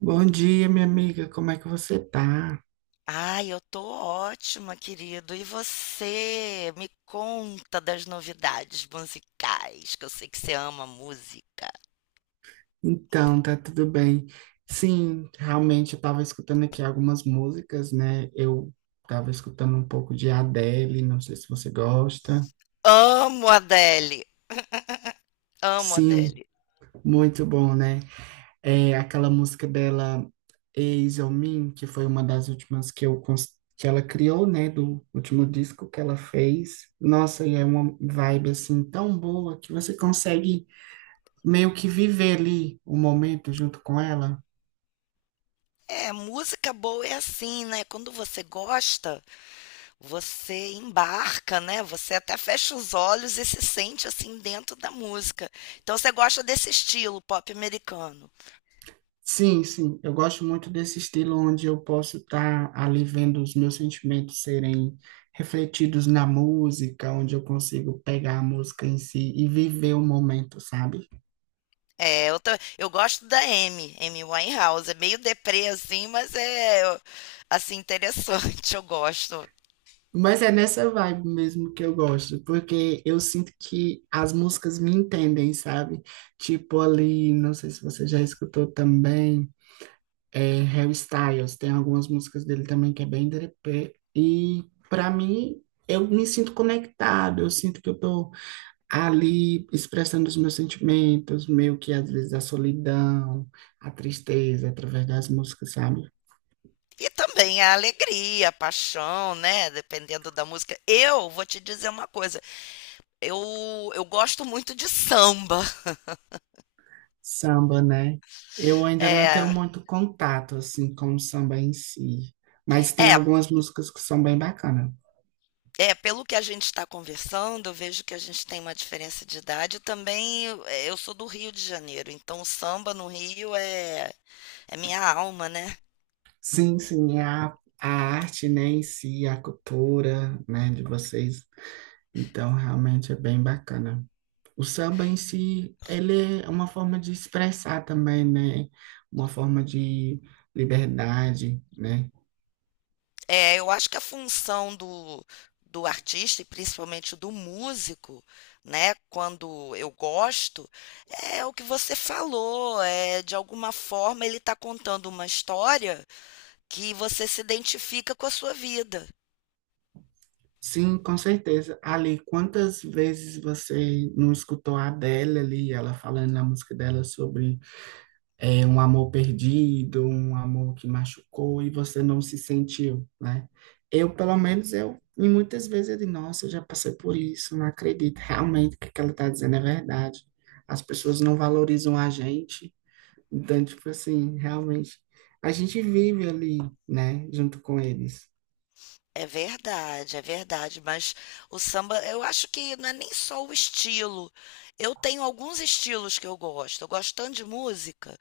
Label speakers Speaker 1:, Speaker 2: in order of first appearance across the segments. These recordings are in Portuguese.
Speaker 1: Bom dia, minha amiga. Como é que você tá?
Speaker 2: Ai, eu tô ótima, querido. E você? Me conta das novidades musicais, que eu sei que você ama música.
Speaker 1: Então, tá tudo bem. Sim, realmente eu tava escutando aqui algumas músicas, né? Eu tava escutando um pouco de Adele, não sei se você gosta.
Speaker 2: Amo Adele, amo
Speaker 1: Sim,
Speaker 2: Adele.
Speaker 1: muito bom, né? É aquela música dela, Eyes on Me, que foi uma das últimas que que ela criou, né, do último disco que ela fez. Nossa, e é uma vibe assim tão boa que você consegue meio que viver ali o momento junto com ela.
Speaker 2: É, música boa é assim, né? Quando você gosta, você embarca, né? Você até fecha os olhos e se sente assim dentro da música. Então você gosta desse estilo pop americano.
Speaker 1: Sim, eu gosto muito desse estilo onde eu posso estar ali vendo os meus sentimentos serem refletidos na música, onde eu consigo pegar a música em si e viver o momento, sabe?
Speaker 2: É, eu gosto da Amy, Amy Winehouse. É meio deprê, assim, assim, interessante, eu gosto.
Speaker 1: Mas é nessa vibe mesmo que eu gosto, porque eu sinto que as músicas me entendem, sabe? Tipo ali, não sei se você já escutou também. Harry Styles, tem algumas músicas dele também que é bem derepé. E para mim, eu me sinto conectado, eu sinto que eu tô ali expressando os meus sentimentos, meio que às vezes a solidão, a tristeza, através das músicas, sabe?
Speaker 2: E também a alegria, a paixão, né? Dependendo da música. Eu vou te dizer uma coisa. Eu gosto muito de samba.
Speaker 1: Samba, né? Eu ainda não tenho
Speaker 2: É,
Speaker 1: muito contato assim com o samba em si, mas tem
Speaker 2: é,
Speaker 1: algumas músicas que são bem bacanas.
Speaker 2: é, pelo que a gente está conversando, eu vejo que a gente tem uma diferença de idade. Também eu sou do Rio de Janeiro, então o samba no Rio é minha alma, né?
Speaker 1: Sim, sim, é a arte, né, em si, a cultura, né, de vocês. Então, realmente é bem bacana. O samba em si, ele é uma forma de expressar também, né? Uma forma de liberdade, né?
Speaker 2: É, eu acho que a função do artista e principalmente do músico, né, quando eu gosto, é o que você falou, é de alguma forma ele está contando uma história que você se identifica com a sua vida.
Speaker 1: Sim, com certeza. Ali, quantas vezes você não escutou a Adele ali, ela falando na música dela sobre um amor perdido, um amor que machucou e você não se sentiu, né? Eu, pelo menos, e muitas vezes eu digo, nossa, eu já passei por isso, não acredito, realmente que o que ela está dizendo é verdade. As pessoas não valorizam a gente, então, tipo assim, realmente, a gente vive ali, né, junto com eles.
Speaker 2: É verdade, mas o samba, eu acho que não é nem só o estilo. Eu tenho alguns estilos que eu gosto. Eu gosto tanto de música.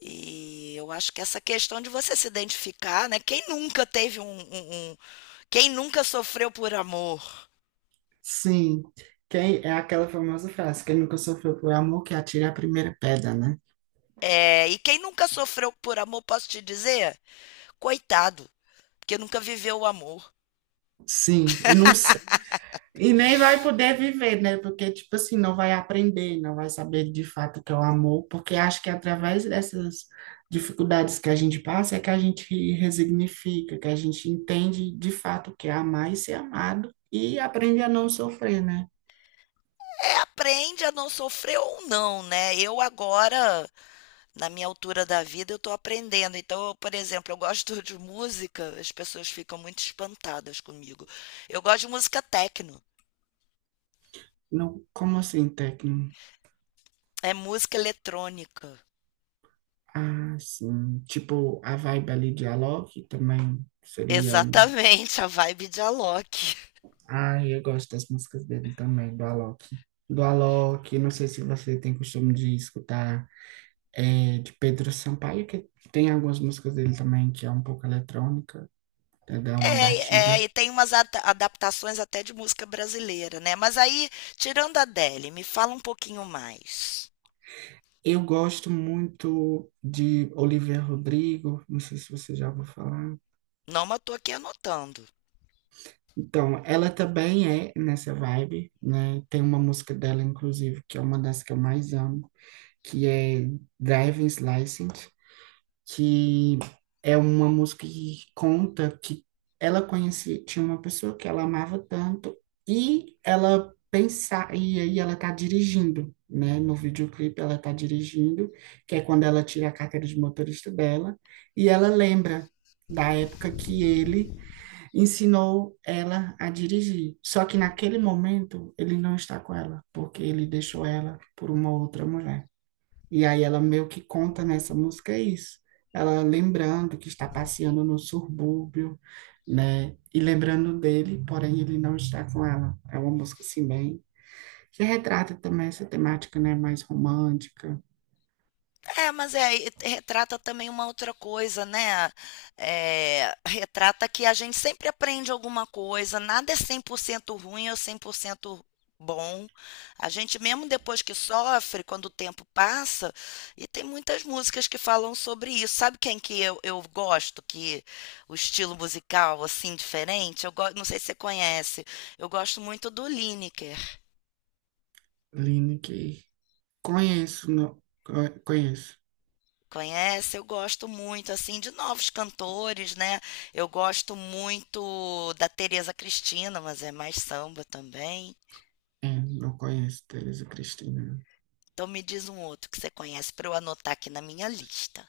Speaker 2: E eu acho que essa questão de você se identificar, né? Quem nunca teve um, um- um- Quem nunca sofreu por amor?
Speaker 1: Sim, quem, é aquela famosa frase, quem nunca sofreu por amor, que atire a primeira pedra, né?
Speaker 2: É, e quem nunca sofreu por amor, posso te dizer, coitado, porque nunca viveu o amor.
Speaker 1: Sim, e nem vai poder viver, né? Porque, tipo assim, não vai aprender, não vai saber de fato o que é o amor, porque acho que é através dessas dificuldades que a gente passa é que a gente resignifica, que a gente entende de fato o que é amar e ser amado e aprende a não sofrer, né?
Speaker 2: É, aprende a não sofrer ou não, né? Eu agora, na minha altura da vida, eu tô aprendendo. Então, eu, por exemplo, eu gosto de música, as pessoas ficam muito espantadas comigo. Eu gosto de música techno,
Speaker 1: Não, como assim, técnico?
Speaker 2: é música eletrônica.
Speaker 1: Assim, tipo, a vibe ali de Alok também seria um.
Speaker 2: Exatamente, a vibe de Alok.
Speaker 1: Ah, eu gosto das músicas dele também, do Alok. Do Alok, não sei se você tem costume de escutar. De Pedro Sampaio, que tem algumas músicas dele também, que é um pouco eletrônica, né, dá uma
Speaker 2: É, é,
Speaker 1: batida.
Speaker 2: e tem umas adaptações até de música brasileira, né? Mas aí, tirando a Adele, me fala um pouquinho mais.
Speaker 1: Eu gosto muito de Olivia Rodrigo, não sei se você já ouviu falar.
Speaker 2: Não, mas eu tô aqui anotando.
Speaker 1: Então, ela também é nessa vibe, né? Tem uma música dela, inclusive, que é uma das que eu mais amo, que é Driving License, que é uma música que conta que ela conhecia, tinha uma pessoa que ela amava tanto e ela pensar e aí ela tá dirigindo, né? No videoclipe ela tá dirigindo, que é quando ela tira a carteira de motorista dela e ela lembra da época que ele ensinou ela a dirigir. Só que naquele momento ele não está com ela, porque ele deixou ela por uma outra mulher. E aí ela meio que conta nessa música é isso. Ela lembrando que está passeando no subúrbio, né? E lembrando dele, porém ele não está com ela. É uma música assim bem que retrata também essa temática, né, mais romântica.
Speaker 2: É, mas é, e retrata também uma outra coisa, né? Eh, retrata que a gente sempre aprende alguma coisa, nada é 100% ruim ou 100% bom. A gente, mesmo depois que sofre, quando o tempo passa, e tem muitas músicas que falam sobre isso. Sabe quem que eu gosto, que o estilo musical, assim, diferente? Não sei se você conhece, eu gosto muito do Lineker.
Speaker 1: Aline que conheço, não, co- conheço.
Speaker 2: Conhece? Eu gosto muito, assim, de novos cantores, né? Eu gosto muito da Tereza Cristina, mas é mais samba também.
Speaker 1: É, não conheço Teresa Cristina.
Speaker 2: Então me diz um outro que você conhece para eu anotar aqui na minha lista.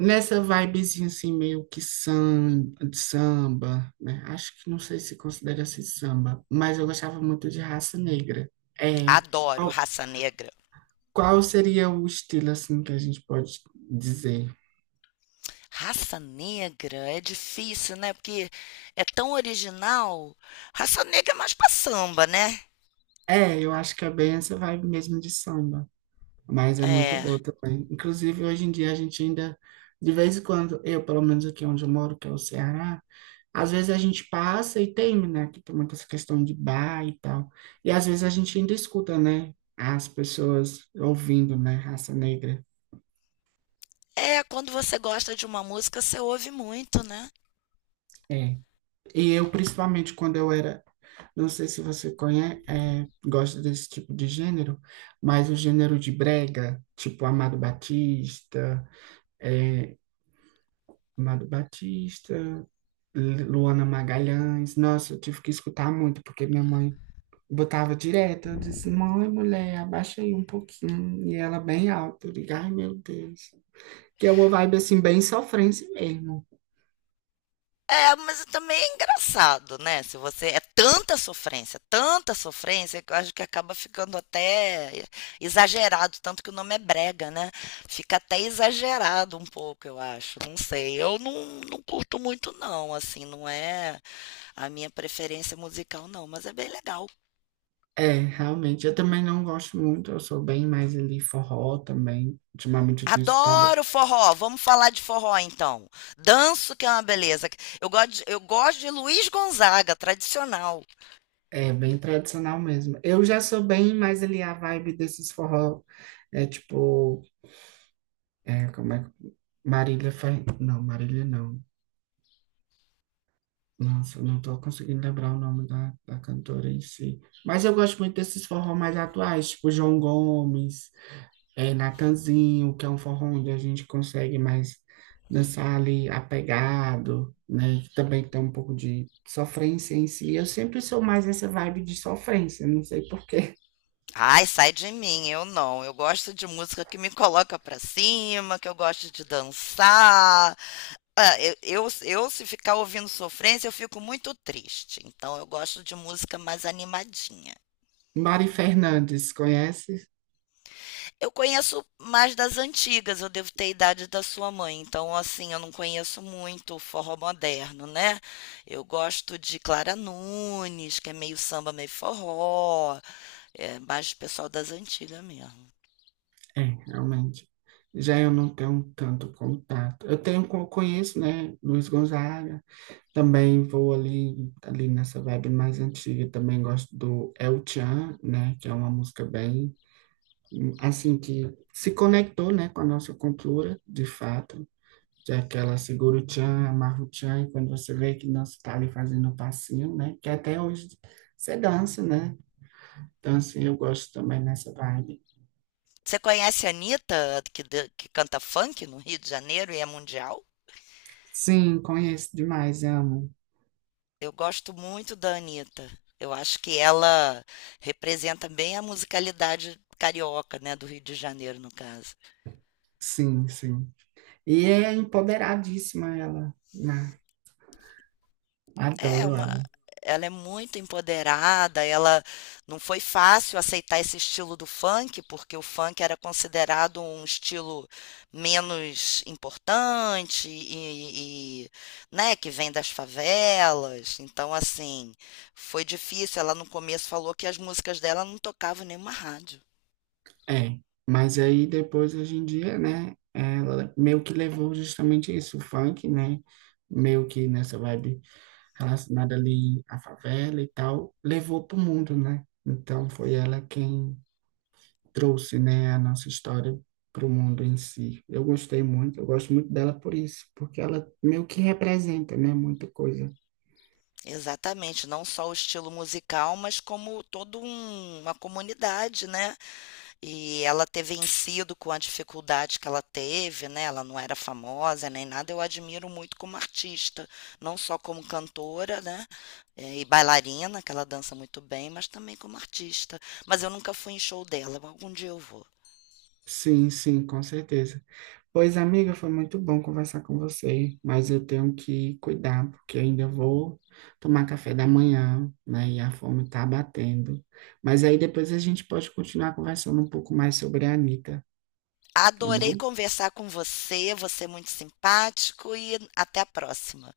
Speaker 1: Nessa vibezinha assim, meio que de samba, né? Acho que não sei se considera-se samba, mas eu gostava muito de Raça Negra. É,
Speaker 2: Adoro
Speaker 1: qual,
Speaker 2: Raça Negra.
Speaker 1: qual seria o estilo assim que a gente pode dizer?
Speaker 2: Raça Negra é difícil, né? Porque é tão original. Raça Negra é mais pra samba, né?
Speaker 1: É, eu acho que é bem essa vibe mesmo de samba. Mas é muito
Speaker 2: É.
Speaker 1: boa também. Inclusive, hoje em dia a gente ainda, de vez em quando, eu, pelo menos aqui onde eu moro, que é o Ceará, às vezes a gente passa e tem, né, que tem muita essa questão de bar e tal. E às vezes a gente ainda escuta, né, as pessoas ouvindo, né, Raça Negra.
Speaker 2: É, quando você gosta de uma música, você ouve muito, né?
Speaker 1: É. E eu, principalmente quando eu era, não sei se você conhece, é, gosta desse tipo de gênero, mas o gênero de brega, tipo Amado Batista, é, Amado Batista. Luana Magalhães. Nossa, eu tive que escutar muito, porque minha mãe botava direto. Eu disse, mãe, mulher, abaixa aí um pouquinho. E ela bem alto. Eu digo, ai, meu Deus. Que é uma vibe assim, bem sofrência mesmo.
Speaker 2: É, mas também é engraçado, né? Se você é tanta sofrência, que eu acho que acaba ficando até exagerado, tanto que o nome é brega, né? Fica até exagerado um pouco, eu acho. Não sei. Eu não, não curto muito, não, assim, não é a minha preferência musical, não, mas é bem legal.
Speaker 1: É, realmente. Eu também não gosto muito. Eu sou bem mais ali forró também. Ultimamente eu tenho escutado.
Speaker 2: Adoro forró. Vamos falar de forró então. Danço que é uma beleza. Eu gosto de Luiz Gonzaga, tradicional.
Speaker 1: É, bem tradicional mesmo. Eu já sou bem mais ali a vibe desses forró. É tipo. É, como é que. Marília Fer... Não, Marília não. Nossa, eu não estou conseguindo lembrar o nome da cantora em si. Mas eu gosto muito desses forró mais atuais, tipo João Gomes, Natanzinho, que é um forró onde a gente consegue mais dançar ali apegado, né? Que também tem um pouco de sofrência em si. Eu sempre sou mais essa vibe de sofrência, não sei por quê.
Speaker 2: Ai, sai de mim, eu não. Eu gosto de música que me coloca pra cima, que eu gosto de dançar. Ah, se ficar ouvindo sofrência, eu fico muito triste. Então, eu gosto de música mais animadinha.
Speaker 1: Mari Fernandes, conhece?
Speaker 2: Eu conheço mais das antigas, eu devo ter a idade da sua mãe. Então, assim, eu não conheço muito o forró moderno, né? Eu gosto de Clara Nunes, que é meio samba, meio forró. É mais pessoal das antigas mesmo.
Speaker 1: É, realmente. Já eu não tenho tanto contato. Eu tenho, conheço, né, Luiz Gonzaga, também vou ali, ali nessa vibe mais antiga, também gosto do El Chan, né, que é uma música bem, assim, que se conectou, né, com a nossa cultura, de fato, que é aquela Seguro Chan, Amarro Chan, e quando você vê que não está ali fazendo o passinho, né, que até hoje você dança, né, então, assim, eu gosto também nessa vibe.
Speaker 2: Você conhece a Anitta, que, que canta funk no Rio de Janeiro e é mundial?
Speaker 1: Sim, conheço demais, amo,
Speaker 2: Eu gosto muito da Anitta. Eu acho que ela representa bem a musicalidade carioca, né, do Rio de Janeiro, no caso.
Speaker 1: sim, sim, e é empoderadíssima ela, né,
Speaker 2: É
Speaker 1: adoro
Speaker 2: uma,
Speaker 1: ela.
Speaker 2: ela é muito empoderada, ela não foi fácil aceitar esse estilo do funk, porque o funk era considerado um estilo menos importante né, que vem das favelas. Então, assim, foi difícil. Ela no começo falou que as músicas dela não tocavam em nenhuma rádio.
Speaker 1: É, mas aí depois, hoje em dia, né, ela meio que levou justamente isso, o funk, né, meio que nessa vibe relacionada ali à favela e tal, levou pro mundo, né? Então foi ela quem trouxe, né, a nossa história pro mundo em si. Eu gostei muito, eu gosto muito dela por isso, porque ela meio que representa, né, muita coisa.
Speaker 2: Exatamente, não só o estilo musical, mas como toda uma comunidade, né? E ela ter vencido com a dificuldade que ela teve, né? Ela não era famosa nem nada. Eu admiro muito como artista, não só como cantora, né? E bailarina, que ela dança muito bem, mas também como artista. Mas eu nunca fui em show dela. Algum dia eu vou.
Speaker 1: Sim, sim, com certeza. Pois, amiga, foi muito bom conversar com você, mas eu tenho que cuidar, porque eu ainda vou tomar café da manhã, né? E a fome tá batendo. Mas aí depois a gente pode continuar conversando um pouco mais sobre a Anitta, tá
Speaker 2: Adorei
Speaker 1: bom?
Speaker 2: conversar com você, você é muito simpático e até a próxima.